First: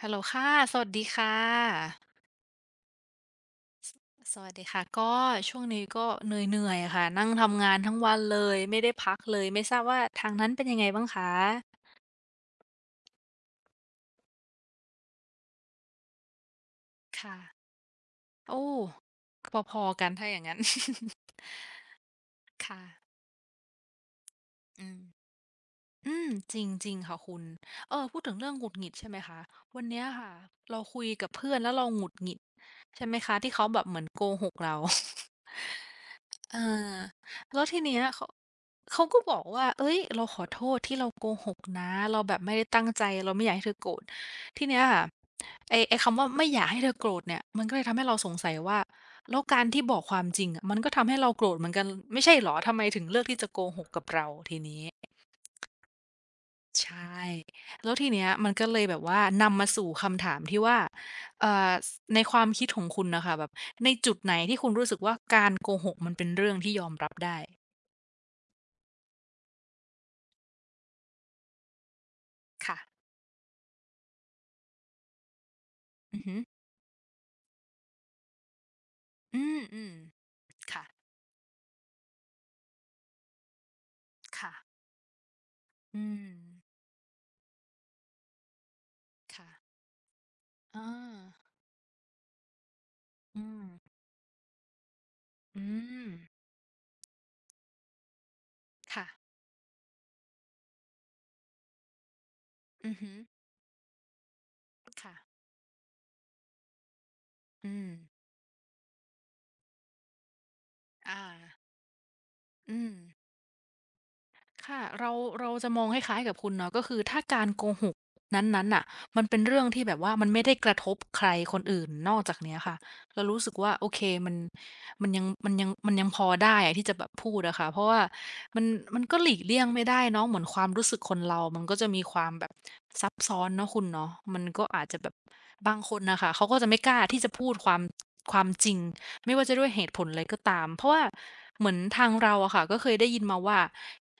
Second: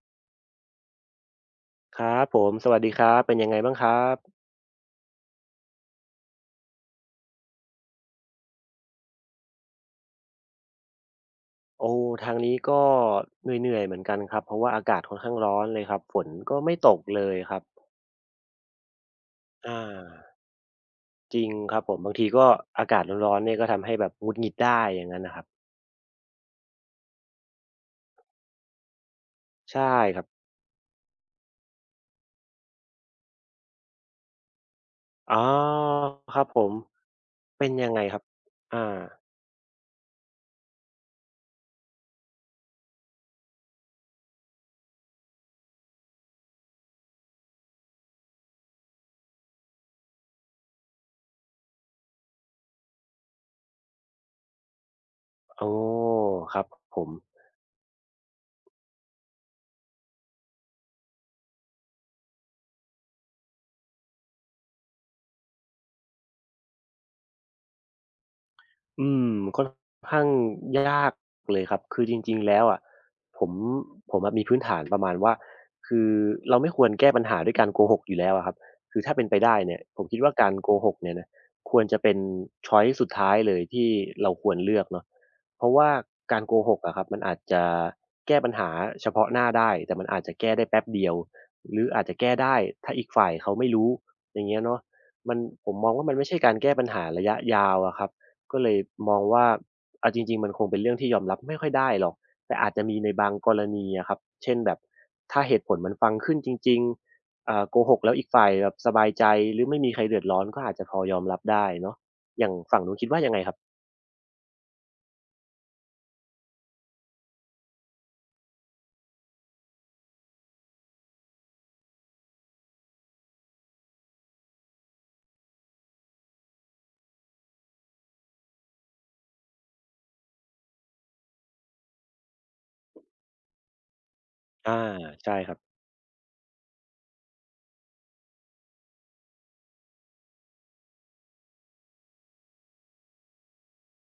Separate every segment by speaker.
Speaker 1: ฮัลโหลค่ะสวัสดีค่ะ
Speaker 2: ครับผมสวัสดีครับเป็นยังไงบ้างครับ
Speaker 1: สวัสดีค่ะก็ช่วงนี้ก็เหนื่อยๆอะค่ะนั่งทำงานทั้งวันเลยไม่ได้พักเลยไม่ทราบว่าทางนั้นเป็นยังไงบ้างคะ
Speaker 2: โอ้ทางนี้ก็เหนื่อยๆเหมือนกันครับเพราะว่าอากาศค่อนข้างร้อนเลยครับฝนก็ไม่ตกเลย
Speaker 1: ค่ะ
Speaker 2: ครับ
Speaker 1: โอ้พ
Speaker 2: อา
Speaker 1: อๆกันถ้าอย่างงั้น
Speaker 2: จริงครับผมบางทีก็อากาศ
Speaker 1: ค่ะ
Speaker 2: ร้อนๆเนี่ยก็ทำให้แบบหงุดหงิดได้
Speaker 1: อืม
Speaker 2: อย่างงั้นน่ะครับ
Speaker 1: อืมจริงๆค่ะคุณเออพูดถึงเรื่องหงุดหงิดใช่ไหมคะวั
Speaker 2: ใช่
Speaker 1: นเนี้ย
Speaker 2: ครับ
Speaker 1: ค่ะเราคุยกับเพื่อนแล้วเราหงุดหงิดใช่ไหมคะที่เขาแบบเหมือนโกหกเรา
Speaker 2: อ๋อครับ
Speaker 1: อา
Speaker 2: ผม
Speaker 1: แล้ว
Speaker 2: เป็น
Speaker 1: ที
Speaker 2: ยัง
Speaker 1: เนี้
Speaker 2: ไง
Speaker 1: ย
Speaker 2: ครับ
Speaker 1: เขา
Speaker 2: อา
Speaker 1: ก็บอกว่าเฮ้ยเราขอโทษที่เราโกหกนะเราแบบไม่ได้ตั้งใจเราไม่อยากให้เธอโกรธทีเนี้ยค่ะไอ้คำว่าไม่อยากให้เธอโกรธเนี่ยมันก็เลยทำให้เราสงสัยว่าแล้วการที่บอกความจริงอะมันก็ทำให้เราโกรธเหมือนกันไม่ใช่เหรอทำไมถึงเลือกที่จะโกหกกับเราทีนี้
Speaker 2: อ๋อครับผม
Speaker 1: ใช่แล้วทีเนี้ยมันก็เลยแบบว่านำมาสู่คำถามที่ว่าเอ่อสในความคิดของคุณน่ะค่ะแบบในจุดไหนที่คุณรู้สึกว่าการโกหกมันเป็นเรื่องที่ยอมรับได้
Speaker 2: อืมค่อนข้างยากเลยครับคือจริงๆแล้วอะ
Speaker 1: ค่ะ
Speaker 2: ผมผมอะมีพื้นฐานประมาณว่าคือ
Speaker 1: อือฮึ
Speaker 2: เราไม่ควรแก้ปัญหาด้วยการโกหกอยู่แล้วอะครับคือถ้าเป็นไป
Speaker 1: อื
Speaker 2: ได้เนี่ย
Speaker 1: ม
Speaker 2: ผมคิดว่าการโก
Speaker 1: ๆค่ะ
Speaker 2: หกเนี่ยนะควรจะเป็นช้อยซ์สุดท้ายเลยที่เราค
Speaker 1: ค่ะ
Speaker 2: วรเลือกเนาะเพราะว่า
Speaker 1: อืม
Speaker 2: การโกหกอะครับมันอาจจะแก้ปัญหาเฉพาะหน้าได้
Speaker 1: ค่ะ
Speaker 2: แต่มันอาจจะแก้ได้
Speaker 1: อ
Speaker 2: แป๊บเดียว
Speaker 1: า
Speaker 2: หรืออาจจะแก้ได้ถ้าอีกฝ่าย
Speaker 1: อื
Speaker 2: เขา
Speaker 1: ม
Speaker 2: ไม่รู้อย่างเงี้ยเนาะมัน
Speaker 1: อื
Speaker 2: ผมมองว่า
Speaker 1: ม
Speaker 2: มันไม่ใช่การแก้ปัญหาระยะยาวอะครับ ก็เลย
Speaker 1: ค่ะ
Speaker 2: มองว่าเอาจริงๆมันคงเป็นเรื่องที่ยอมรับไม่ค่อยได้หรอกแต่อาจจะ
Speaker 1: อือ
Speaker 2: มีใน
Speaker 1: ฮึ
Speaker 2: บางกรณีอะครับเช่นแบบถ้า
Speaker 1: ค่ะ
Speaker 2: เหตุผลมันฟังขึ้นจริงๆอ่า
Speaker 1: อื
Speaker 2: โก
Speaker 1: ม
Speaker 2: หกแล้วอีกฝ่ายแบบสบายใจหรือไม่มีใครเดือดร้อนก็อาจจะพอย
Speaker 1: อา
Speaker 2: อมรับได้เนาะอย่าง
Speaker 1: อื
Speaker 2: ฝั่ง
Speaker 1: ม
Speaker 2: นู้นคิดว่ายังไงครับ
Speaker 1: ค่ะเราเราจะมองคล้ายๆกับคุณเนาะก็คือถ้าการโกหกนั้นๆน่ะมันเป็นเรื่องที่แบบว่ามันไม่ได้กระทบใครคนอื่นนอกจากเนี้ยค่ะเรารู้สึกว่าโอเคมันมันยังพอได้อะที่จะแบบพูดอะค่ะเพราะว่ามันมันก็หลีกเลี่ยงไม่ได้เนาะเหมือนความรู้สึกคนเรามันก็จะมีความแบบซับซ้อนเนาะคุณเนาะมันก็
Speaker 2: อา
Speaker 1: อาจจะแบบ
Speaker 2: ใช่ครับ
Speaker 1: บางคนน่ะค่ะเขาก็จะไม่กล้าที่จะพูดความจริง ไม่ว่าจะด้วยเหตุผลอะไรก็ตาม เพราะว่าเหมือนทางเราอะค่ะก็เคยได้ยินมาว่า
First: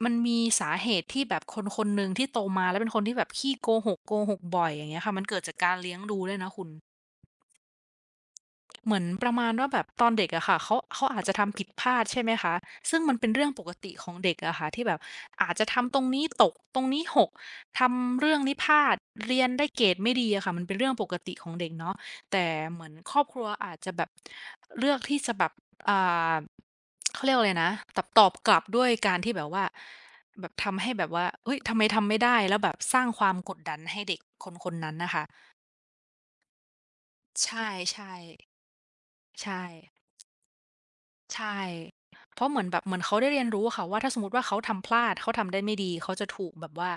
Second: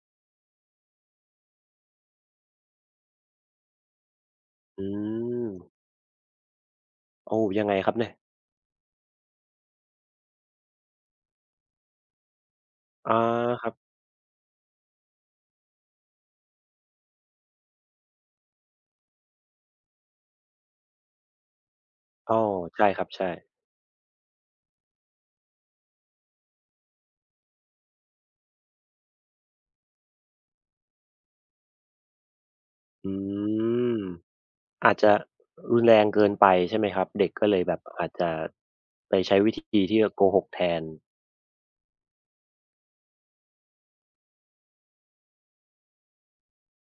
Speaker 1: มันมีสาเหตุที่แบบคนคนหนึ่งที่โตมาแล้วเป็นคนที่แบบขี้โกหกโกหกบ่อยอ
Speaker 2: อื
Speaker 1: ย่างเงี้ยค่ะมันเกิด
Speaker 2: ม
Speaker 1: จากการเลี้ยงดูด้วยนะคุณ
Speaker 2: โอ้ยังไงครับเนี่ย
Speaker 1: เหมือนประมาณว่าแบบตอนเด็กอะค่ะเขาอาจจะทำผิดพลาดใช่ไหมคะซึ่งมั
Speaker 2: อา
Speaker 1: นเป็นเรื่องป
Speaker 2: ค
Speaker 1: ก
Speaker 2: รั
Speaker 1: ติ
Speaker 2: บ
Speaker 1: ของเด็กอะค่ะที่แบบอาจจะทำตรงนี้ตกตรงนี้หกทำเรื่องนี้พลาดเรียนได้เกรดไม่ดีอะค่ะมันเป็นเรื่องปกติของเด็กเนาะ
Speaker 2: อ้อ
Speaker 1: แต่เหมื
Speaker 2: ใช่
Speaker 1: อน
Speaker 2: ครับ
Speaker 1: ครอบ
Speaker 2: ใช่
Speaker 1: ครัวอาจจะแบบเลือกที่จะแบบอ่าเขาเรียกว่าอะไรนะตอบกลับด้วยการที่แบบว่าแบบทำให้แบบว่าเฮ้ยทำไมทำไม่ได้แล้วแบบสร้าง
Speaker 2: อื
Speaker 1: ความกดดัน
Speaker 2: ม
Speaker 1: ให้เด็กคนๆน
Speaker 2: อา
Speaker 1: นั้
Speaker 2: จ
Speaker 1: นนะ
Speaker 2: จะ
Speaker 1: คะ
Speaker 2: รุนแรงเกินไปใช่ไหมครับเด็กก็
Speaker 1: ใช
Speaker 2: เลยแบบอาจ
Speaker 1: ่
Speaker 2: จะไปใช้
Speaker 1: ๆ
Speaker 2: วิ
Speaker 1: ใช่
Speaker 2: ธีที่จะโกหกแทน
Speaker 1: ใช่เพราะเหมือนแบบเหมือนเขาได้เรียนรู้อะค่ะว่าถ้าสมมุติว่าเขาทำพลาดเขาทำได้ไม่ดีเขาจะถูกแบบว่า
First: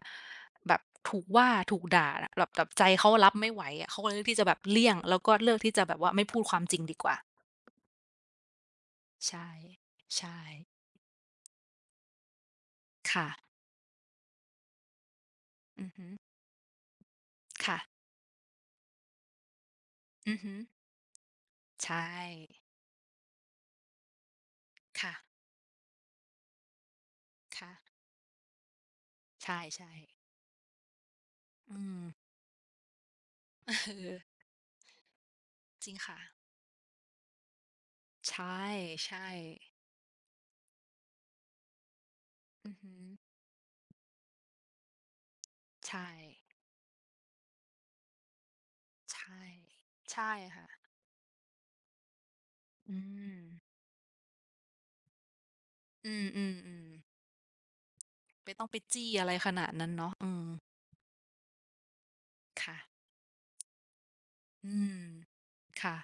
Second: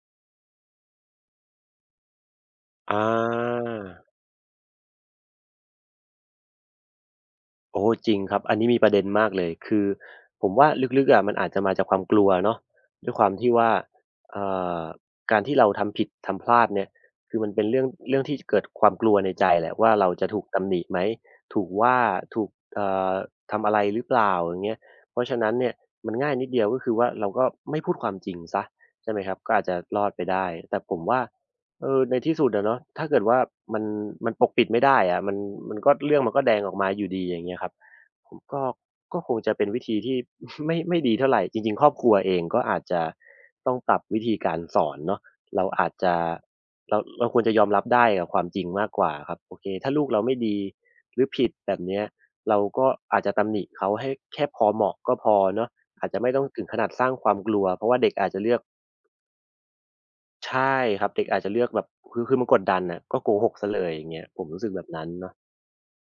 Speaker 1: แบบถูกว่าถูกด่าแบบแบบใจ
Speaker 2: อ
Speaker 1: เขารับไม่ไหว
Speaker 2: า
Speaker 1: อะเขาก็เลยเลือกที่จะแบบเลี่ยงแล้วก็เลือกที่จะแบบว่าไม่พูดความจริงดีกว่า
Speaker 2: โอ้จริงครับอันนี้มีประเด็นมากเล
Speaker 1: ใช่
Speaker 2: ยคือ
Speaker 1: ใช่
Speaker 2: ผมว่าลึกๆอะมันอาจจะมาจากความกลัวเนาะด้วยค
Speaker 1: ค่ะ
Speaker 2: วามที่ว่าเอ่อการที่เรา
Speaker 1: อือ
Speaker 2: ทำผิ
Speaker 1: ฮึ
Speaker 2: ดทำพลาดเนี่ยคือมันเป็น
Speaker 1: ค่ะ
Speaker 2: เรื่องที่เกิดความกลัวในใจแหละว่าเราจะ
Speaker 1: อือ
Speaker 2: ถูก
Speaker 1: ฮึ
Speaker 2: ตำหนิไหมถูก
Speaker 1: ใช
Speaker 2: ว่าถูก
Speaker 1: ่
Speaker 2: อทำอะไรหรือเปล่าอย่างเงี้ยเพราะ
Speaker 1: ค่ะ
Speaker 2: ฉะนั้นเนี่ยมันง่ายนิดเดียวก็คือว่าเราก็ไม่พู
Speaker 1: ค่ะ
Speaker 2: ดความจริงเสียใช่ไหมครับ
Speaker 1: ใช
Speaker 2: ก็อาจจะ
Speaker 1: ่
Speaker 2: รอด
Speaker 1: ๆ
Speaker 2: ไปได้แต่ผมว่า
Speaker 1: อื
Speaker 2: เอ
Speaker 1: ม
Speaker 2: อในที่สุดอะเนาะถ้าเกิดว่า มัน
Speaker 1: เออ
Speaker 2: มันปกปิดไม่ได้อะมันมัน
Speaker 1: จริ
Speaker 2: ก็
Speaker 1: งค่ะ
Speaker 2: เรื่องมันก็แดงออกมาอยู่ดีอย่างเงี้ยครับผม
Speaker 1: ใช่
Speaker 2: ก็
Speaker 1: ใช่
Speaker 2: คงจะเป็นวิธีที่ ไม่ไม่ดีเท่าไรจริงๆครอบครัวเองก็
Speaker 1: อือ
Speaker 2: อาจ
Speaker 1: ฮึ
Speaker 2: จะต้องปรับวิธีการสอนเนาะเราอาจ
Speaker 1: ใช่
Speaker 2: จะเราควรจะยอมรับได้กับความจริงมากกว่า
Speaker 1: ใช
Speaker 2: ครับ
Speaker 1: ่
Speaker 2: โอเคถ้าลูกเรา
Speaker 1: ใช่
Speaker 2: ไม่ดี
Speaker 1: ค่ะ
Speaker 2: หรือผิดแบบเนี้ยเราก็
Speaker 1: อื
Speaker 2: อาจจะ
Speaker 1: ม
Speaker 2: ตำหนิเขาให้แค่พอเหมาะก็พอเนาะอา
Speaker 1: อื
Speaker 2: จจะไม่ต้องถึงข
Speaker 1: ม
Speaker 2: นาดส
Speaker 1: ๆ
Speaker 2: ร้าง
Speaker 1: ๆ
Speaker 2: ความกลัวเพราะว่าเด็กอาจจะเลื
Speaker 1: ไม่
Speaker 2: อก
Speaker 1: ต้องไปจี้อะไรขนาดนั้นเนาะออม
Speaker 2: ใช่ครับเด็กอาจจะเลือกแบบคือมันกด
Speaker 1: ค่ะ
Speaker 2: ดันน่ะก็โกหกเสียเลยอย่างเงี้ยผมรู้สึก
Speaker 1: อื
Speaker 2: แบบ
Speaker 1: ม
Speaker 2: นั้นเนาะ
Speaker 1: ค่ะ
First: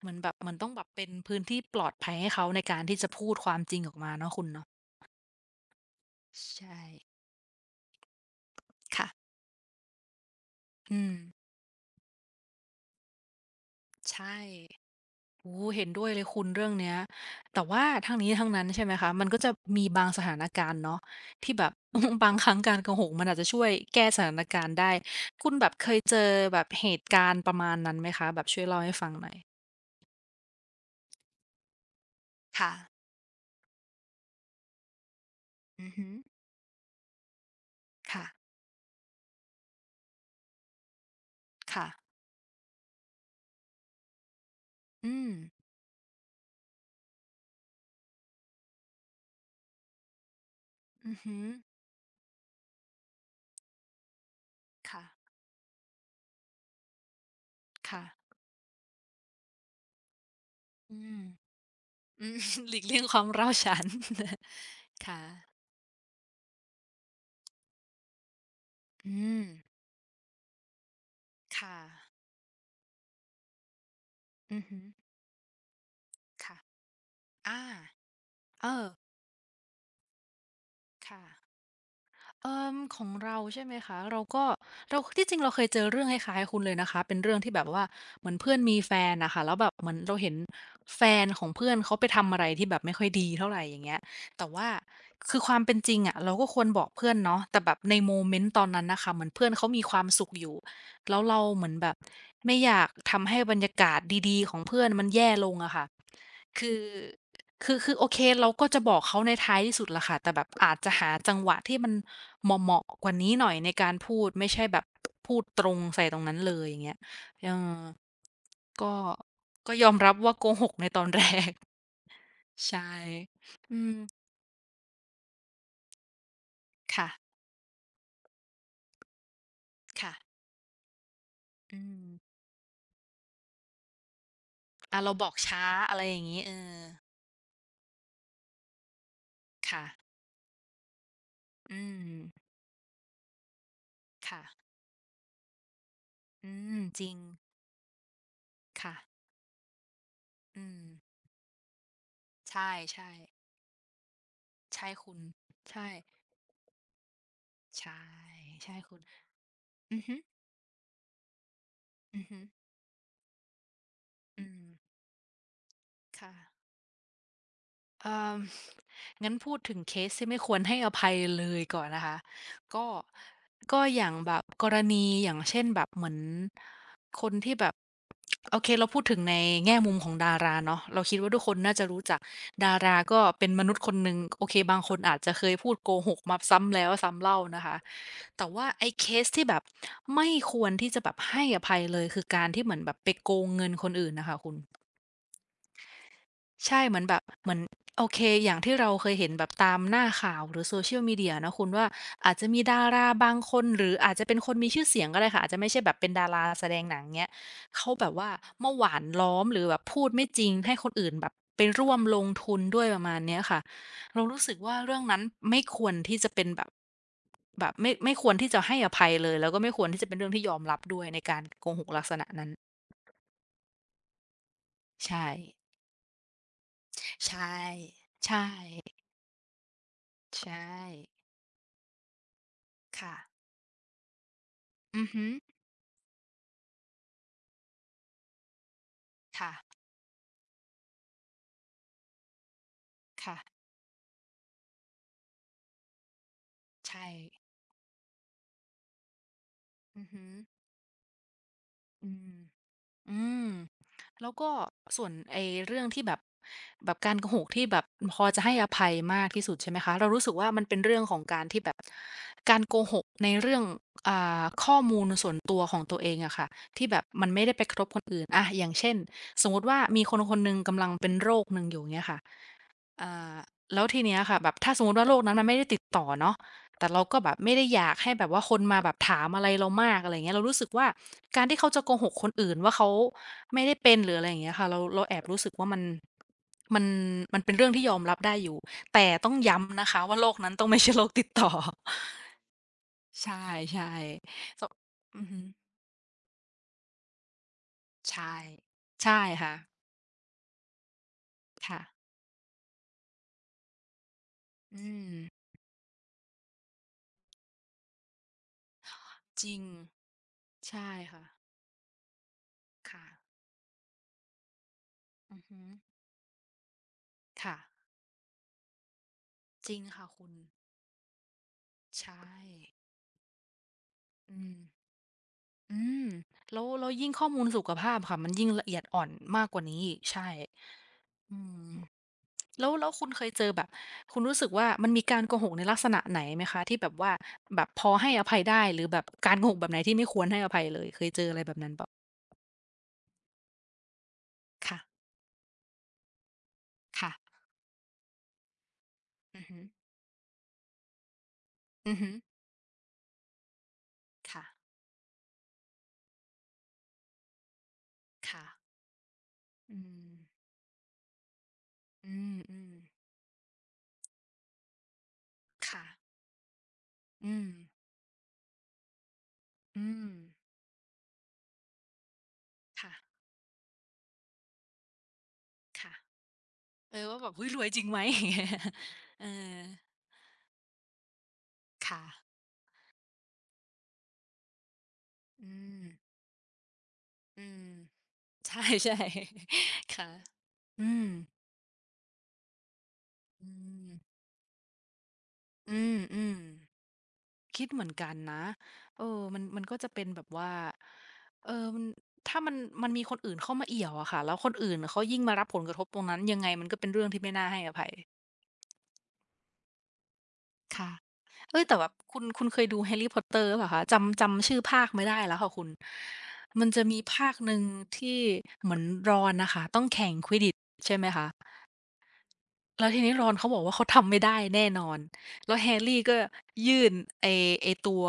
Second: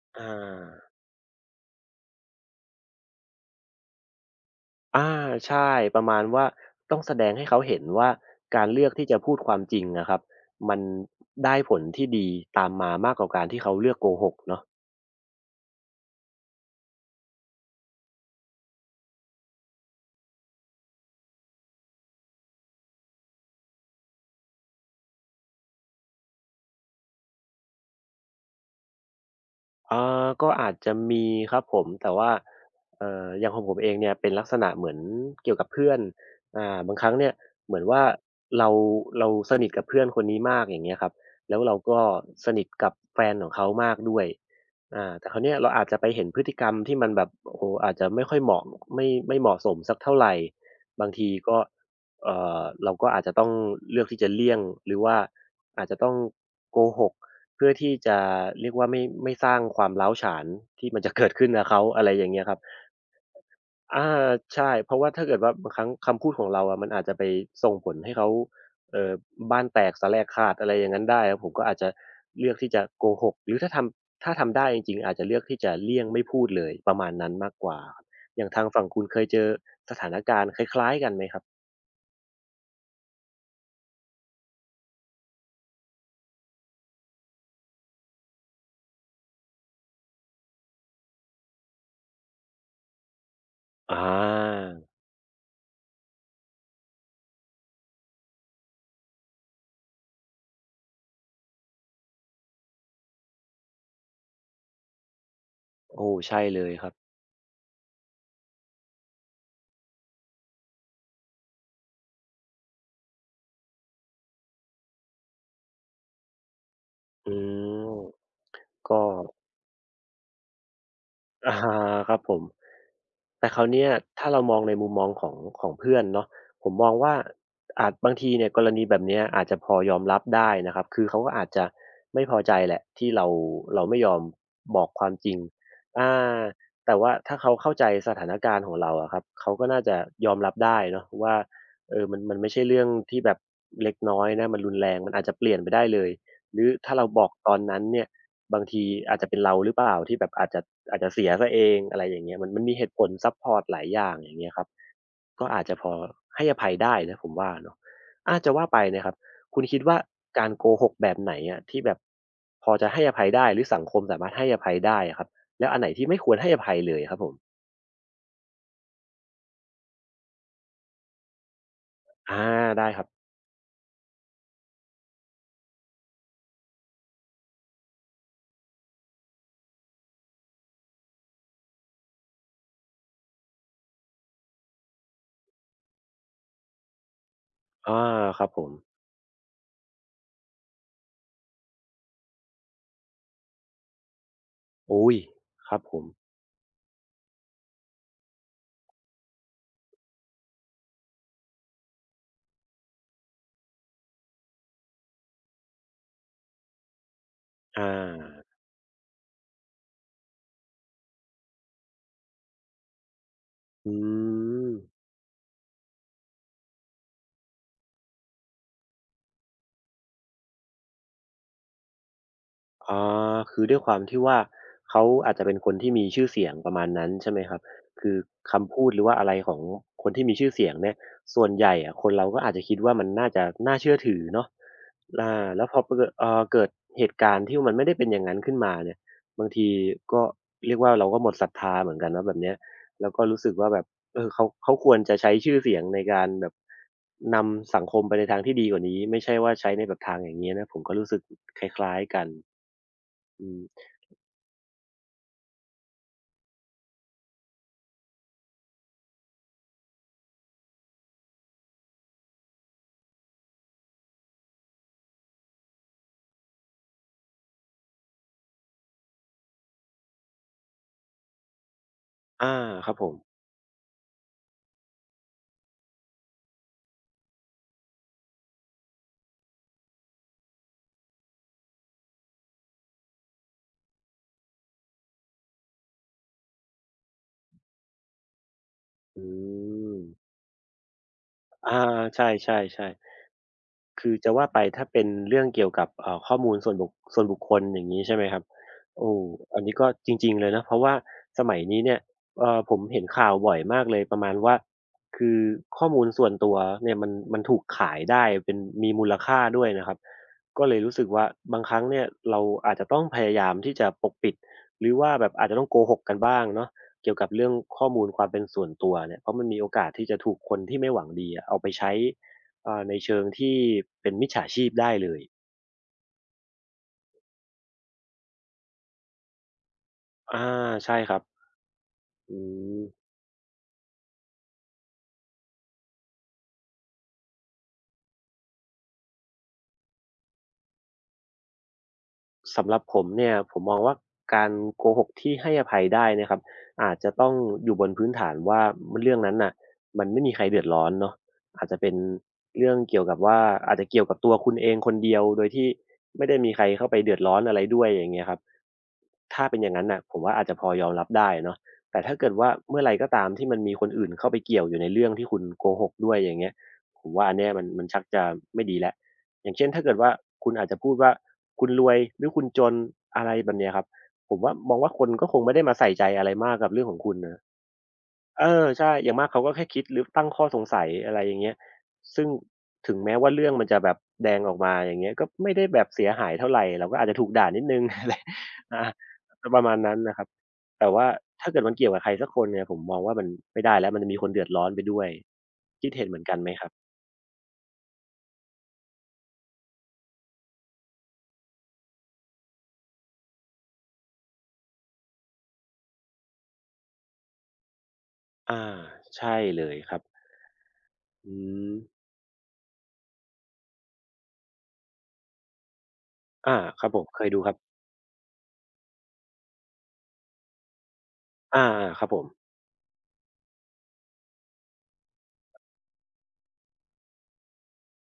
Speaker 1: เหมือน
Speaker 2: อ
Speaker 1: แบบมันต้องแบบ
Speaker 2: า
Speaker 1: เป็นพื้นที่ปลอดภัยให้เขาในการที่จะพูดความจริงออกมาเนาะคุณเนาะ
Speaker 2: อาใช่ประมาณว่า
Speaker 1: ใช่
Speaker 2: ต้องแสดงให้เขาเห็นว่าการเลือกที่จะ
Speaker 1: ค่ะ
Speaker 2: พูดความจริงอะครับมัน
Speaker 1: อืม
Speaker 2: ได้ผลที่ดีตามมามากกว่าการที่เขาเลือกโก
Speaker 1: ใช
Speaker 2: หก
Speaker 1: ่
Speaker 2: เนาะ
Speaker 1: โอ้เห็นด้วยเลยคุณเรื่องเนี้ยแต่ว่าทั้งนี้ทั้งนั้นใช่ไหมคะมันก็จะมีบางสถานการณ์เนาะที่แบบ บางครั้งการโกหกมันอาจจะช่วยแก้สถานการณ์ได้คุณแบบเคยเจอแบบเหตุการณ์ประมาณนั้นไหมคะแบบช่วยเล่าให้ฟังหน่อย
Speaker 2: เอ่ก็อาจจะมีครับผมแต่ว่า
Speaker 1: ค่ะ
Speaker 2: อย่างของผมเองเนี่ยเป็นลักษณะเหมือนเกี่ยวกับ
Speaker 1: อื
Speaker 2: เพื่
Speaker 1: อ
Speaker 2: อน
Speaker 1: ฮึ
Speaker 2: อ่าบางครั้งเนี่ยเหมือนว่า
Speaker 1: ค่ะ
Speaker 2: เราเราสนิทกับเพื่อนคนนี้มากอย่างเงี้ยครับแล้วเราก็
Speaker 1: ค่ะ
Speaker 2: สนิทกับแฟนของเขามากด้วยอ่า
Speaker 1: อื
Speaker 2: แต่
Speaker 1: ม
Speaker 2: คราวเนี้ยเราอาจจะไปเห็นพฤติกรรมที่มันแบบโอ้โฮอาจจะไม่ค่อยเหมาะไม่ไม่เหมาะสมสักเท่าไรบาง
Speaker 1: อือ
Speaker 2: ที
Speaker 1: ฮึ
Speaker 2: ก็เราก็อาจจะต้องเลือกที่จะเลี่ยงหรือว่า
Speaker 1: ค่ะ
Speaker 2: อาจจะต้องโกหก เพื่อที่จะ
Speaker 1: ค่ะ
Speaker 2: เรียกว่าไม่ไม่สร้างความร้าวฉานที่
Speaker 1: อื
Speaker 2: มันจะ
Speaker 1: ม
Speaker 2: เกิดขึ้นกับเขา อะไรอ
Speaker 1: อื
Speaker 2: ย่าง
Speaker 1: ม
Speaker 2: เงี้ยครับ
Speaker 1: หลีกเลี่ยงความร้าวฉาน
Speaker 2: อาใช่เพราะ ว่า
Speaker 1: ค่ะ
Speaker 2: ถ้าเกิดว่าบางครั้งคำพูดของเราอะมันอาจจะไปส่งผลให้เขาเอ่อ
Speaker 1: อืม
Speaker 2: บ้านแตกสาแสลกขาดอะไรอย่างนั้นได้ครับผมก็
Speaker 1: ค่ะ
Speaker 2: อาจจะเลือกที่จะโกหกหรือถ้าทำถ้าทำ
Speaker 1: อือ
Speaker 2: ได้
Speaker 1: ฮึ
Speaker 2: จริงๆอาจจะเลือกที่จะเลี่ยงไม่พูด
Speaker 1: ค่ะ
Speaker 2: เลยประมาณนั้นมาก
Speaker 1: อา
Speaker 2: กว่าอย่างทา
Speaker 1: เอ
Speaker 2: งฝั่
Speaker 1: อ
Speaker 2: งคุณเคยเจอสถานการณ์คล้ายๆกันไหมครับ
Speaker 1: ค่ะ เอ่อของเราใช่ไหมคะเราก็เราที่จริงเราเคยเจอเรื่องคล้ายๆคุณเลยนะคะเป็นเรื่องที่แบบว่าเหมือนเพื่อนมีแฟนน่ะค่ะแล้วแบบเหมือนเราเห็นแฟนของเพื่อนเขาไปทำอะไรที่แบบไม่ค่อยดีเท่าไรอย่าง
Speaker 2: อ
Speaker 1: เงี้ยแต่
Speaker 2: า
Speaker 1: ว่าคือความเป็นจริงอะเราก็ควรบอกเพื่อนเนาะแต่แบบในโมเมนต์ตอนนั้นน่ะค่ะเหมือนเพื่อนเขามีความสุขอยู่แล้วเราเหมือนแบบไม่อยากทำให้บรรยากาศดีๆของเพื่อนมันแย่ลงอะค่ะ
Speaker 2: โอ้ใช่เลย
Speaker 1: คือ
Speaker 2: ครับ
Speaker 1: คือคือโอเคเราก็จะบอกเขาในท้ายที่สุดแหละค่ะแต่แบบอาจจะหาจังหวะที่มันเหมาะๆกว่านี้หน่อยในการพูดไม่ใช่แบบพูดตรงใส่ตรงนั้นเลยอย่างเงี้ย
Speaker 2: อื
Speaker 1: เออ
Speaker 2: ม
Speaker 1: ก็
Speaker 2: ก็
Speaker 1: ก็ยอมรับว่าโกหกในตอนแรก
Speaker 2: อาครับผม
Speaker 1: ใช่
Speaker 2: แต่คราว
Speaker 1: อื
Speaker 2: เนี้ย
Speaker 1: ม
Speaker 2: ถ้าเรามองในมุมมองของเพื่อนเนาะผมมอง
Speaker 1: ค่ะ
Speaker 2: ว่าอาจบางทีเนี่ยกรณีแบบเนี้ยอาจจะพอยอมรับ
Speaker 1: ค่ะ
Speaker 2: ได้นะครับคือเขาก็อาจจะ
Speaker 1: อื
Speaker 2: ไม่พ
Speaker 1: ม
Speaker 2: อใจแหละที่เราไม่ยอมบอก
Speaker 1: อา
Speaker 2: ควา
Speaker 1: เรา
Speaker 2: ม
Speaker 1: บ
Speaker 2: จ
Speaker 1: อ
Speaker 2: ริ
Speaker 1: ก
Speaker 2: ง
Speaker 1: ช้าอะไร
Speaker 2: อา
Speaker 1: อย่างงี้เออ
Speaker 2: แต่ว่าถ้าเขาเข้าใจสถานการณ์ของเราอะครับเขาก็น่า
Speaker 1: ค่ะ
Speaker 2: จะยอมรับได้เนาะว่า
Speaker 1: อื
Speaker 2: เออมัน
Speaker 1: ม
Speaker 2: ไม่ใช่เรื่องที่แบบเล็กน้อยนะมันรุ
Speaker 1: ค่ะ
Speaker 2: นแรงมันอาจจะเปลี่ยนไปได้เลย
Speaker 1: อื
Speaker 2: หรือ
Speaker 1: ม
Speaker 2: ถ้า
Speaker 1: จ
Speaker 2: เรา
Speaker 1: ริง
Speaker 2: บอกตอนนั้นเนี่ย บางที
Speaker 1: ค่ะ
Speaker 2: อาจจะเป็นเราหรือเปล่าที่แบบ
Speaker 1: อืม
Speaker 2: อาจจะเสียซะเองอะไรอย่างเงี้ย
Speaker 1: ใช
Speaker 2: มันมีเหตุผล
Speaker 1: ่
Speaker 2: ซั
Speaker 1: ๆ
Speaker 2: ปพอร์ตหลายอย่างอย่างเงี้ยครับ
Speaker 1: ใช่คุณ
Speaker 2: ก็อาจจะพ
Speaker 1: ใช่
Speaker 2: อให้อภัยได้นะผมว่าเนาะ
Speaker 1: ใช่
Speaker 2: อาจะว่า
Speaker 1: ใช่
Speaker 2: ไป
Speaker 1: คุณ
Speaker 2: นะครับคุณคิดว่า
Speaker 1: อือฮึ
Speaker 2: การโกหกแบบไหนอะที่แบบ
Speaker 1: อือฮึ
Speaker 2: พอจะให้อภัยได้หรือสังคมสามารถ
Speaker 1: อื
Speaker 2: ให้อ
Speaker 1: ม
Speaker 2: ภัยได้อะครับแล้วอันไหนที่ไม่ควรให้อ
Speaker 1: ค่ะ
Speaker 2: ภัยเลยครับผม
Speaker 1: เอ่องั้นพูดถึงเคสที่ไม่ควรให้อภัยเลยก่อนนะคะ
Speaker 2: อา
Speaker 1: ก็
Speaker 2: ได้ครับ
Speaker 1: ก็อย่างแบบกรณีอย่างเช่นแบบเหมือนคนที่แบบโอเคเราพูดถึงในแง่มุมของดาราเนาะเราคิดว่าทุกคนน่าจะรู้จักดาราก็เป็นมนุษย์คนหนึ่งโอเคบางคนอาจจะเคยพูดโกหกมาซ้ำแล้วซ้ำเล่านะคะ
Speaker 2: อาค
Speaker 1: แต่
Speaker 2: รับผ
Speaker 1: ว่า
Speaker 2: ม
Speaker 1: ไอ้เคสที่แบบไม่ควรที่จะแบบให้อภัยเลยคือการที่เหมือนแบบไปโกงเงินคนอื่นน่ะค่ะคุณ
Speaker 2: อุ๊ยครับผม
Speaker 1: ใช่เหมือนแบบเหมือนโอเคอย่างที่เราเคยเห็นแบบตามหน้าข่าวหรือ Social Media เนาะคุณว่าอาจจะมีดาราบางคนหรืออาจจะเป็นคนมีชื่อเสียงก็ได้ค่ะอาจจะไม่ใช่แบบเป็นดาราแสดงหนังเงี้ย
Speaker 2: อ
Speaker 1: เขาแบบว่า
Speaker 2: า
Speaker 1: มาหว่านล้อมหรือแบบพูดไม่จริงให้คนอื่นแบบไปร่วมลงทุนด้วยประมาณเนี้ยค่ะ
Speaker 2: อื
Speaker 1: เรารู้สึก
Speaker 2: ม
Speaker 1: ว่าเรื่องนั้นไม่ควรที่จะเป็นแบบแบบไม่ควรที่จะให้อภัยเลยแล้วก็ไม่ควรที่จะเป็นเรื่องที่ยอมรับด้วยในการโกหกลักษณะนั้น
Speaker 2: อ๋อคือด้วยความที่ว่าเขา
Speaker 1: ใช่
Speaker 2: อาจจะเป็นคนที่มีชื่อเสียงประมาณนั้นใช่ไหม
Speaker 1: ใช่
Speaker 2: ครับคือ
Speaker 1: ใช่
Speaker 2: คำพูดหรือว่าอะไรของคนที่มีชื่อเสี
Speaker 1: ใช่
Speaker 2: ยงเนี่ยส่วนใหญ่อะคนเราก็อาจจะคิดว่ามันน่าจะ
Speaker 1: ค่ะ
Speaker 2: น่าเชื่อถือเนาะ
Speaker 1: อือฮึ
Speaker 2: อ่าแล้วพอเกิดเกิดเหตุการณ์ที่มันไม่ได้เป็นอย่างนั้นขึ้นมาเนี่ยบางที
Speaker 1: ค่ะ
Speaker 2: ก็เรียกว่าเราก็หมดศรัทธาเหมือนกันเนาะแบบเนี้ยแล้วก็รู้สึก
Speaker 1: ค่ะ
Speaker 2: ว่าแบบเออเขาควรจะใช้ชื่อเสียงในการแบบ
Speaker 1: ใช่
Speaker 2: นำสังคมไปในทางที่ดีกว่านี้ไม่ใช่ว่าใช้ในแบบ
Speaker 1: อือ
Speaker 2: ทาง
Speaker 1: ฮึ
Speaker 2: อย่างงี้นะผมก็รู้สึกคล้าย
Speaker 1: อื
Speaker 2: ๆกัน
Speaker 1: มอื
Speaker 2: อื
Speaker 1: ม
Speaker 2: ม
Speaker 1: แล้วก็ส่วนไอ้เรื่องที่แบบแบบการโกหกที่แบบพอจะให้อภัยมากที่สุดใช่ไหมคะเรารู้สึกว่ามันเป็นเรื่องของการที่แบบการโกหกในเรื่องอ่าข้อมูลส่วนตัวของตัวเองอะค่ะที่แบบมันไม่ได้ไปกระทบคนอื่นอะอย่างเช่นสมมุติว่ามีคนคนหนึ่งกำลังเป็นโรคหนึ่งอยู่เงี้ยค่ะ
Speaker 2: อาครับผ
Speaker 1: อ่า
Speaker 2: ม
Speaker 1: แล้วทีเนี้ยค่ะแบบถ้าสมมุติว่าโรคนั้นมันไม่ได้ติดต่อเนาะแต่เราก็แบบไม่ได้อยากให้แบบว่าคนมาแบบถามอะไรเรามากอะไรอย่างเงี้ยเรารู้สึกว่าการที่เขาจะโกหกคนอื่นว่าเขาไม่ได้เป็นหรืออะไรอย่างเงี้ยค่ะเราเราแอบรู้สึกว่ามันมันเป็นเรื่องที่ยอมรับได้อยู่แต่
Speaker 2: อื
Speaker 1: ต้องย้ำนะ
Speaker 2: ม
Speaker 1: คะว่าโรคนั้นต้องไม่ใช่โรคติดต่อ
Speaker 2: อาใช่ๆๆใช่
Speaker 1: ใช่
Speaker 2: คือจะว่าไป
Speaker 1: ๆส
Speaker 2: ถ้าเป็น
Speaker 1: อือฮึ
Speaker 2: เรื่องเกี่ยวกับข้อมูลส่วนบุคคลอย่างงี้ใช่ไหม
Speaker 1: ใช่
Speaker 2: ครับโอ้
Speaker 1: ใช่ค่ะ
Speaker 2: อันนี้ก็จริงๆเลยนะเพราะว่าสมัยนี้เนี่ย
Speaker 1: ค่ะ
Speaker 2: ผมเห็นข่าวบ่อยมากเลยประมาณว่า
Speaker 1: อื
Speaker 2: คือ
Speaker 1: ม
Speaker 2: ข้อมูลส่วนตัวเนี่ยมันถูกขายได้เป็นมีมูลค่า
Speaker 1: จริง
Speaker 2: ด้วยนะครับก็เลย
Speaker 1: ใช่
Speaker 2: รู้สึก
Speaker 1: ค่ะ
Speaker 2: ว่าบางครั้งเนี่ยเราอาจจะต้อ
Speaker 1: ค่ะ
Speaker 2: งพยายามที่จะปกปิดหรือว่าแบบ
Speaker 1: อือ
Speaker 2: อาจจะ
Speaker 1: ฮึ
Speaker 2: ต้องโกหกกันบ้างเนาะเกี่ยวกับเรื่อง
Speaker 1: ค่ะ
Speaker 2: ข้อมูลความเป็นส่วนตัวเนี่ยเพราะมันมีโอ
Speaker 1: จริง
Speaker 2: กาส
Speaker 1: ค่ะ
Speaker 2: ที่จะ
Speaker 1: คุณ
Speaker 2: ถูกคนที่ไม่หวังดีอะเอาไปใช้
Speaker 1: ใช่
Speaker 2: อ่าในเชิงที่เป็นมิจ
Speaker 1: อื
Speaker 2: ฉา
Speaker 1: ม
Speaker 2: ชีพได้เลย
Speaker 1: อืมแล้วแล้วยิ่งข้อมูลสุขภาพค่ะมันยิ่งละเอียดอ่อนมากกว่านี้อีกใช่
Speaker 2: อาใช่ครับ
Speaker 1: อืม
Speaker 2: อื
Speaker 1: แล้ว
Speaker 2: ม
Speaker 1: แล้วคุณเคยเจอแบบคุณรู้สึกว่ามันมีการโกหกในลักษณะไหนไหมคะที่แบบว่าแบบพอให้อภัยได้หรือแบบการโกหกแบบไหนที่ไม่ควรให้อภัยเลยเคยเจออะไรแบบนั้นเปล่า
Speaker 2: สำหรับผมเนี่ยผมมองว่าการโกห
Speaker 1: ค่ะ
Speaker 2: กที่ให้อภัยได้นะครับอาจ
Speaker 1: ค่ะ
Speaker 2: จะต้องอยู่บนพื้นฐานว่าเรื่องนั้น
Speaker 1: อือ
Speaker 2: น่ะ
Speaker 1: ฮึ
Speaker 2: มันไม่มีใครเดือดร้อนเนาะอาจจะเป็
Speaker 1: อื
Speaker 2: น
Speaker 1: อฮึ
Speaker 2: เรื่องเกี่ยวกับว่าอาจจะเกี่ยวกับตัว
Speaker 1: ค่ะ
Speaker 2: คุณเองคนเดียวโดยที่ไม่ได้มีใครเข้าไปเดือดร้อนอะไรด้วยอย่างเงี้ยครับ
Speaker 1: ค่ะ
Speaker 2: ถ้าเป็นอย่าง
Speaker 1: อื
Speaker 2: นั้นน่ะ
Speaker 1: ม
Speaker 2: ผมว่าอาจจะพอยอมรับได้เนาะแต่
Speaker 1: อื
Speaker 2: ถ้าเกิด
Speaker 1: ม
Speaker 2: ว่าเมื่อไรก็ตามที่มันมีคนอื่นเข้าไปเกี่ยวอยู่ในเรื่องที่คุณโก
Speaker 1: ๆค่ะ
Speaker 2: หกด้วยอย่างเงี้ยผมว่าอั
Speaker 1: อื
Speaker 2: นเนี้
Speaker 1: ม
Speaker 2: ยมันชักจะไม่ดีแล้ว อย่างเช่นถ้า
Speaker 1: อื
Speaker 2: เกิด
Speaker 1: ม
Speaker 2: ว่าคุณอาจจะพูดว่าคุณรวยหรือคุณจน
Speaker 1: ค่ะ
Speaker 2: อะไรแบบเนี้ยครับผมว่ามองว่าคนก็คงไม่ได้มาใส่
Speaker 1: ค่ะ
Speaker 2: ใจอะไรมากกับเรื่องข
Speaker 1: เอ
Speaker 2: อง
Speaker 1: อ
Speaker 2: คุณ
Speaker 1: ว่าแบบ
Speaker 2: นะ
Speaker 1: เฮ้ยรวยจริงไหมอย่างเงี้
Speaker 2: เอ
Speaker 1: ย
Speaker 2: อใช่อย่าง
Speaker 1: เอ
Speaker 2: มากเขาก็
Speaker 1: อ
Speaker 2: แค่คิดหรือตั้งข้อสงสัยอะไรอย่างเงี้ยซึ่ง
Speaker 1: ค่ะ
Speaker 2: ถึงแม้ว่าเรื่องมันจะแบบแดงออกมาอย่างเงี้ยก็
Speaker 1: อื
Speaker 2: ไม่ได้แบ
Speaker 1: ม
Speaker 2: บเสียหายเท่าไรเราก็อาจจะถูก
Speaker 1: อื
Speaker 2: ด่านิด
Speaker 1: ม
Speaker 2: หนึ่ง อะไร
Speaker 1: ใช่
Speaker 2: อา
Speaker 1: ใช่
Speaker 2: ประมาณนั้น
Speaker 1: ค่ะ
Speaker 2: นะครับ
Speaker 1: อื
Speaker 2: แต่
Speaker 1: ม
Speaker 2: ว่าถ้าเกิดมันเกี่ยวกับใครสักคนเนี่ยผมมองว่ามัน
Speaker 1: อื
Speaker 2: ไม่ได้
Speaker 1: ม
Speaker 2: แล้วมันจะมีคนเดือดร้อนไปด้วย
Speaker 1: อื
Speaker 2: คิดเห็นเหมือนกัน
Speaker 1: ม
Speaker 2: ไหมครับ
Speaker 1: ๆคิดเหมือนกันนะเออมันมันก็จะเป็นแบบว่าเออมันถ้ามันมันมีคนอื่นเข้ามาเอี่ยวอะค่ะ แล้วคนอื่นเขายิ่งมารับผลกระทบตรงนั้นยังไงมันก็เป็นเรื่องที่ไม่น่าให้อภัย
Speaker 2: อาใช่เลยครับ
Speaker 1: ค่ะ
Speaker 2: อื
Speaker 1: เฮ้ย
Speaker 2: ม
Speaker 1: แต่แบบคุณคุณเคยดู Harry Potter หรือเปล่าคะจำจำชื่อภาคไม่ได้แล้วค่ะคุณ
Speaker 2: อา
Speaker 1: มันจะ
Speaker 2: ครับผ
Speaker 1: มี
Speaker 2: มเคย
Speaker 1: ภาค
Speaker 2: ดูค
Speaker 1: ห
Speaker 2: รับ
Speaker 1: นึ่งที่เหมือน Ron น่ะค่ะต้องแข่ง Quidditch ใช่ไหมคะ
Speaker 2: อาๆครับผม
Speaker 1: แล้วทีนี้ Ron เขาบอกว่าเขาทำไม่ได้แน่นอนแล้ว Harry ก็ยื่นไอ้ไอ้ตัว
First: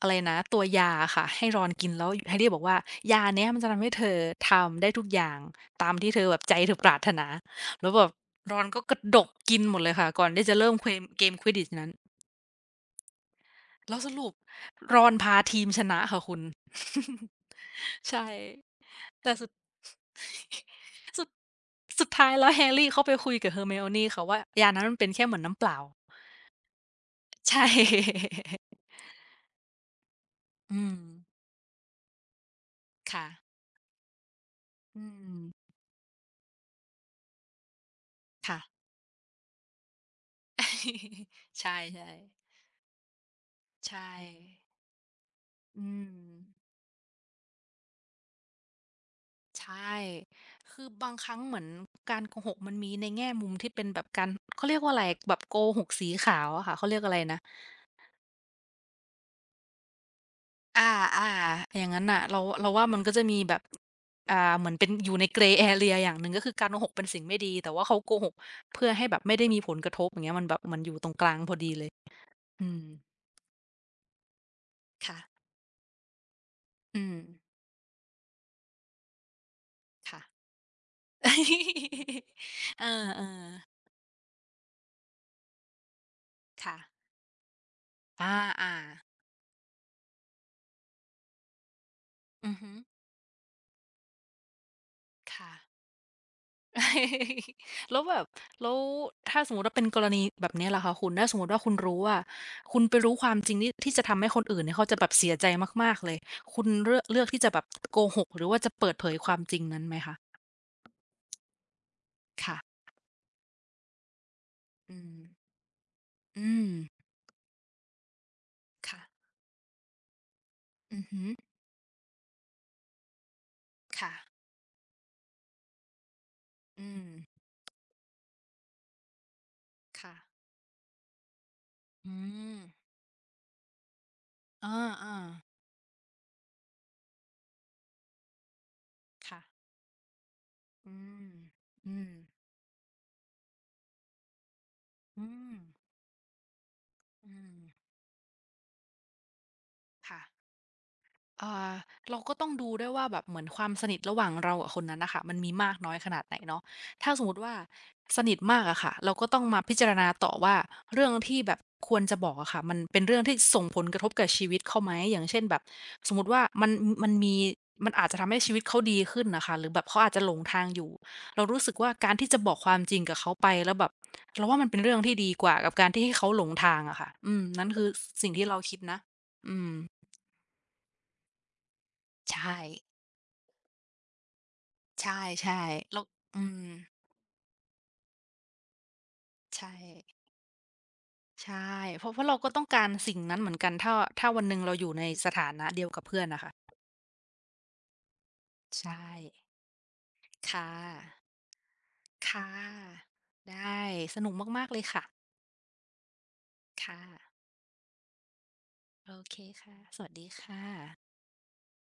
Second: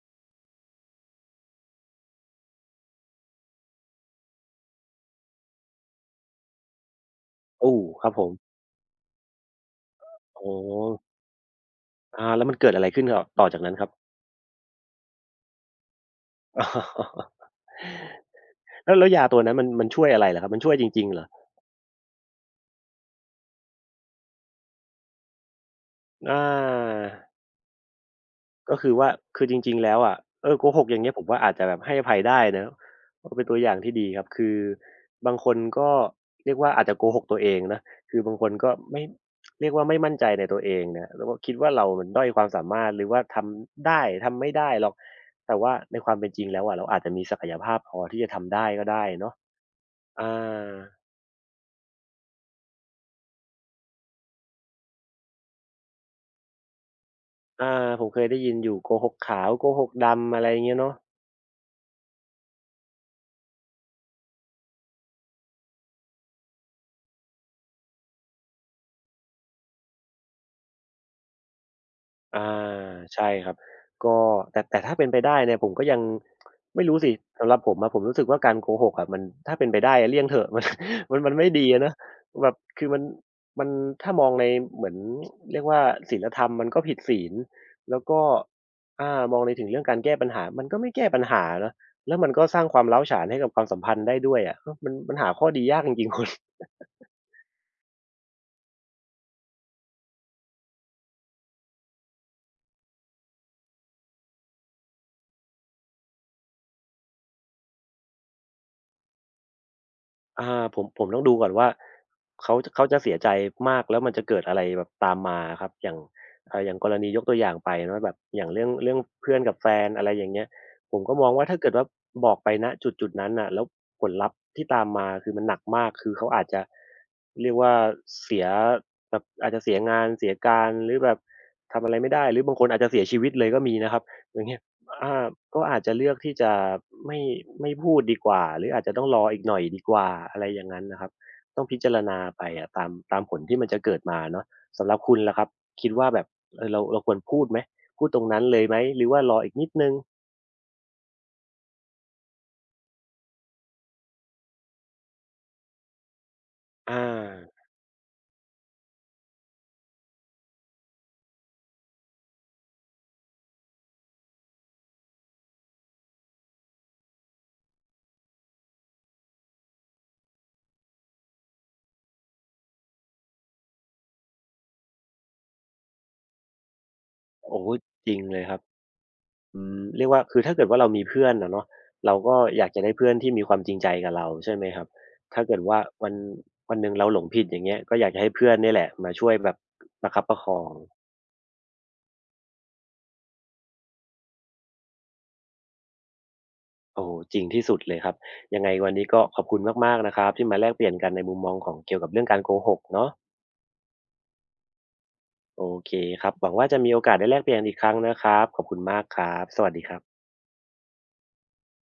Speaker 1: อะไรนะตัวยาอะค่ะให้ Ron กินแล้ว Harry บอกว่ายาเนี้ยมันจะทำให้เธอทำได้ทุกอย่างตามที่เธอแบบใจเธอปรารถนา
Speaker 2: โอู้
Speaker 1: แล้วแบ
Speaker 2: ค
Speaker 1: บ
Speaker 2: รับผม
Speaker 1: Ron ก็กระดกกินหมดเลยค่ะก่อน
Speaker 2: อ๋
Speaker 1: ที่จะ
Speaker 2: อ
Speaker 1: เริ่มเควมเกม Quidditch นั้น
Speaker 2: อาแล้วมันเกิดอะไรขึ้นกับต่อจากนั้นครับ
Speaker 1: แล้วสรุปรอนพาทีมชนะค่ะคุณ
Speaker 2: อ๋อ
Speaker 1: ใช่
Speaker 2: แล้วยา
Speaker 1: แต่
Speaker 2: ตัว
Speaker 1: สุด
Speaker 2: นั้นมันช่วยอะไรเหรอครับมันช่วยจริงๆ เหร
Speaker 1: สุ
Speaker 2: อ
Speaker 1: ดสุดท้ายแล้ว h a r ี y เขาไปคุยกับ Hermione ค่ะว่ายานั้นมันเป็นแค่เหมือนน้ำเปล่า
Speaker 2: อา
Speaker 1: ใช่
Speaker 2: ก็คือว่าคือจริงๆแล้วอะเออโก ห
Speaker 1: อื
Speaker 2: กอ
Speaker 1: ม
Speaker 2: ย่างเงี้ยผมว่าอาจจะแบบให้อภัยได้นะก็เป็นตัว
Speaker 1: ค่ะ
Speaker 2: อย่างที่ดีครับคือ
Speaker 1: อื
Speaker 2: บางคน
Speaker 1: ม
Speaker 2: ก็เรียกว่าอาจจะโกหกตัวเองนะคือบางคน
Speaker 1: ค่ะ
Speaker 2: ก็ไม่เรียกว่าไม่มั่นใจในตัวเองนะแล้วก็คิด ว่า
Speaker 1: ใช่
Speaker 2: เรา
Speaker 1: ใช่
Speaker 2: มันด้อยความสามารถหรือว่าทำได้
Speaker 1: ใช่
Speaker 2: ทำไม่ได้หรอกแต่ว่า
Speaker 1: อื
Speaker 2: ในค
Speaker 1: ม
Speaker 2: วามเป็นจริงแล้วอะเราอาจจะมีศักยภาพพอที่จะทำได้ก็ได้เนาะ
Speaker 1: ใช่
Speaker 2: อา
Speaker 1: คือบางครั้งเหมือนการโกหกมันมีในแง่มุมที่เป็นแบบการเขาเรียกว่าอะไรแบบโกหกสีขาวอะค่ะเขาเรียกอะไรนะ
Speaker 2: อาผมเคยได้ยินอยู่โกหกขาวโกหกดำอะไรอย่างเงี้ยเนาะ
Speaker 1: อาๆอย่างงั้นน่ะเราเราว่ามันก็จะมีแบบอ่าเหมือนเป็นอยู่ใน g r e y Area อย่างหนึ่งก็คือการโกหกเป็นสิ่งไม่ดีแต่ว่าเขาโกหกเพื่อให้แบบไม่ได้มีผลกระทบอย่างเงี้ยมันแบบมันอยู่ตรงกลางพอดีเลย
Speaker 2: อ
Speaker 1: อืม
Speaker 2: าใช่ครับก็แต่ถ้าเป็นไปได้
Speaker 1: ค่ะ
Speaker 2: เนี่ยผมก็ยังไม่รู้
Speaker 1: อื
Speaker 2: สิ
Speaker 1: ม
Speaker 2: สำหรับผมอะผมรู้สึกว่าการโกหกอะมันถ้าเป็นไปได้อะ
Speaker 1: ค่ะ
Speaker 2: เลี่ยงเถอะ มันไม่ดีอะนะ แบบ
Speaker 1: เอ
Speaker 2: คื
Speaker 1: อ
Speaker 2: อมัน
Speaker 1: ๆ
Speaker 2: ถ้ามองในเหมือนเรียกว่าศีลธรรมมัน
Speaker 1: ค่ะ
Speaker 2: ก็ผิดศีลแล้วก็
Speaker 1: อาๆ
Speaker 2: อามองในถึงเรื่องการแก้ปัญหามันก็ไม่แก้ปัญหานะแล้วมันก็
Speaker 1: อือ
Speaker 2: สร้าง
Speaker 1: ฮึ
Speaker 2: ความร้าวฉานให้กับความสัมพันธ์ได้ด้วยอะเออมันหาข้อ
Speaker 1: ค่ะ
Speaker 2: ดียากจริงๆคุณ
Speaker 1: แล้วแบบแล้วถ้าสมมติว่าเป็นกรณีแบบเนี้ยล่ะคะคุณถ้าสมมติว่าคุณรู้ว่าคุณไปรู้ความจริงที่ที่จะทำให้คนอื่นเนี่ยเขาจะแบบเสียใจมากๆเลยคุณเลือกเลือกที่จะแบบโกหกหรือว่าจะเปิดเผยความจริงนั้นไหมคะ
Speaker 2: อ่าผมต้องดูก่อนว่าเขา
Speaker 1: ค่ะ
Speaker 2: เขาจะเสียใจมากแล้วมันจะเกิดอะไรแบบ
Speaker 1: อื
Speaker 2: ตา
Speaker 1: ม
Speaker 2: มมาครับอย่าง
Speaker 1: อืม
Speaker 2: อย่างกรณียกตัวอย่างไปเนาะแบบอย่างเรื่อง
Speaker 1: ค่ะ
Speaker 2: เพื่อนกับแฟนอะไรอย่างเงี้ยผ
Speaker 1: อื
Speaker 2: ม
Speaker 1: อ
Speaker 2: ก็
Speaker 1: หื
Speaker 2: ม
Speaker 1: อ
Speaker 2: องว่าถ้าเกิดว่าบอกไปณจุดๆนั้นน่ะแล้วผลลัพธ์
Speaker 1: ค่ะ
Speaker 2: ที่ตามมาคือมันหนักมากคือเขาอาจจะ
Speaker 1: อืม
Speaker 2: เรียกว่าเสียแบบอาจจะเสียงานเสีย
Speaker 1: ค่ะ
Speaker 2: การหรือแบบำอะไรไม่
Speaker 1: อื
Speaker 2: ได้หรือบา
Speaker 1: ม
Speaker 2: งคนอาจจะเสียชีวิตเลยก็มีนะครับอย่างเงี้ย
Speaker 1: อ่าอ่า
Speaker 2: อ่าก็อาจจะเลือกที่จะไม่ไม่พูดดีกว่าหรืออาจจะต้องรออี
Speaker 1: ค่ะ
Speaker 2: กหน่อยดีกว่าอะไรอย่างงั้น
Speaker 1: อื
Speaker 2: นะครับ
Speaker 1: ม
Speaker 2: ต้องพิจาร
Speaker 1: อืม
Speaker 2: ณาไปอะตามผลที่มันจะเกิดมาเนาะสำหรับคุณ
Speaker 1: อื
Speaker 2: ล่ะครับ
Speaker 1: ม
Speaker 2: คิดว่าแบบเออเราควร
Speaker 1: อื
Speaker 2: พูดไห
Speaker 1: ม
Speaker 2: มพูดตรงนั้นเลยไหมหรือว่ารออีกนิดหนึ่ง
Speaker 1: ค่ะ อ่าเราก็ต้องดูด้วยว่าแบบเหมือนความสนิทระหว่างเรากับคนนั้นนะคะมันมีมากน้อยขนาดไหนเนาะ
Speaker 2: อา
Speaker 1: ถ้าสมมติว่าสนิทมากอะค่ะเราก็ต้องมาพิจารณาต่อว่าเรื่องที่แบบควรจะบอกอะค่ะมันเป็นเรื่องที่ส่งผลกระทบกับชีวิตเขาไหมอย่างเช่นแบบสมมติว่ามันมีมันอาจจะทำให้ชีวิตเขาดีขึ้นนะค่ะหรือแบบเขาอาจจะหลงทางอยู่เรารู้สึกว่าการที่จะบอกความจริงกับเขาไปแล้วแบบเราว่ามันเป็นเรื่องที่ดีกว่ากับการที่ให้เขาหลงทางอะค่ะอืม
Speaker 2: โอ้
Speaker 1: นั่
Speaker 2: โฮ
Speaker 1: นคือส
Speaker 2: จริง
Speaker 1: สิ่ง
Speaker 2: เลย
Speaker 1: ที่
Speaker 2: ค
Speaker 1: เรา
Speaker 2: รับ
Speaker 1: คิดนะอื
Speaker 2: อื
Speaker 1: ม
Speaker 2: มเรียกว่าคือถ้าเกิดว่าเรามีเพื่อนอะเนาะเรา
Speaker 1: ใช
Speaker 2: ก็
Speaker 1: ่
Speaker 2: อยากจะได้เพื่อนที่มีความจริงใจกับเราใช่ไหมครับ
Speaker 1: ใช
Speaker 2: ถ้าเกิ
Speaker 1: ่
Speaker 2: ดว่า
Speaker 1: ๆเรา
Speaker 2: วัน
Speaker 1: อืม
Speaker 2: วันหนึ่งเราหลงผิดอย่างเงี้ยก็อยากจะให้เพื่อนเนี่ยแหละมาช่วยแบบ
Speaker 1: ใช่
Speaker 2: ประคับประคอง
Speaker 1: ใช่เพราะเพราะเราก็ต้องการสิ่งนั้นเหมือนกันถ้าถ้าวันหนึ่งเราอยู่ในสถานะเดียวกับเพื่อนน่ะค่ะ
Speaker 2: โอ้โฮจริงที่สุดเลยครับยังไงวัน
Speaker 1: ใช่
Speaker 2: นี้ก็ขอบคุณมากๆนะครับที่มาแล
Speaker 1: ค่ะ
Speaker 2: กเปลี่ยนกันในมุมมองของเกี่ยวกับเรื่องการ
Speaker 1: ค่ะ
Speaker 2: โกหกเนาะ
Speaker 1: ได้สนุกมากๆเลยค่ะ
Speaker 2: โอเคครับหวังว่าจะมีโอ
Speaker 1: ค่ะ
Speaker 2: กาสได้แลกเปลี่ยนอีกครั้งนะครับขอบคุณมาก
Speaker 1: โอ
Speaker 2: ครั
Speaker 1: เค
Speaker 2: บสวัส
Speaker 1: ค่ะ
Speaker 2: ดีค
Speaker 1: ส
Speaker 2: รับ
Speaker 1: วัสดีค่ะ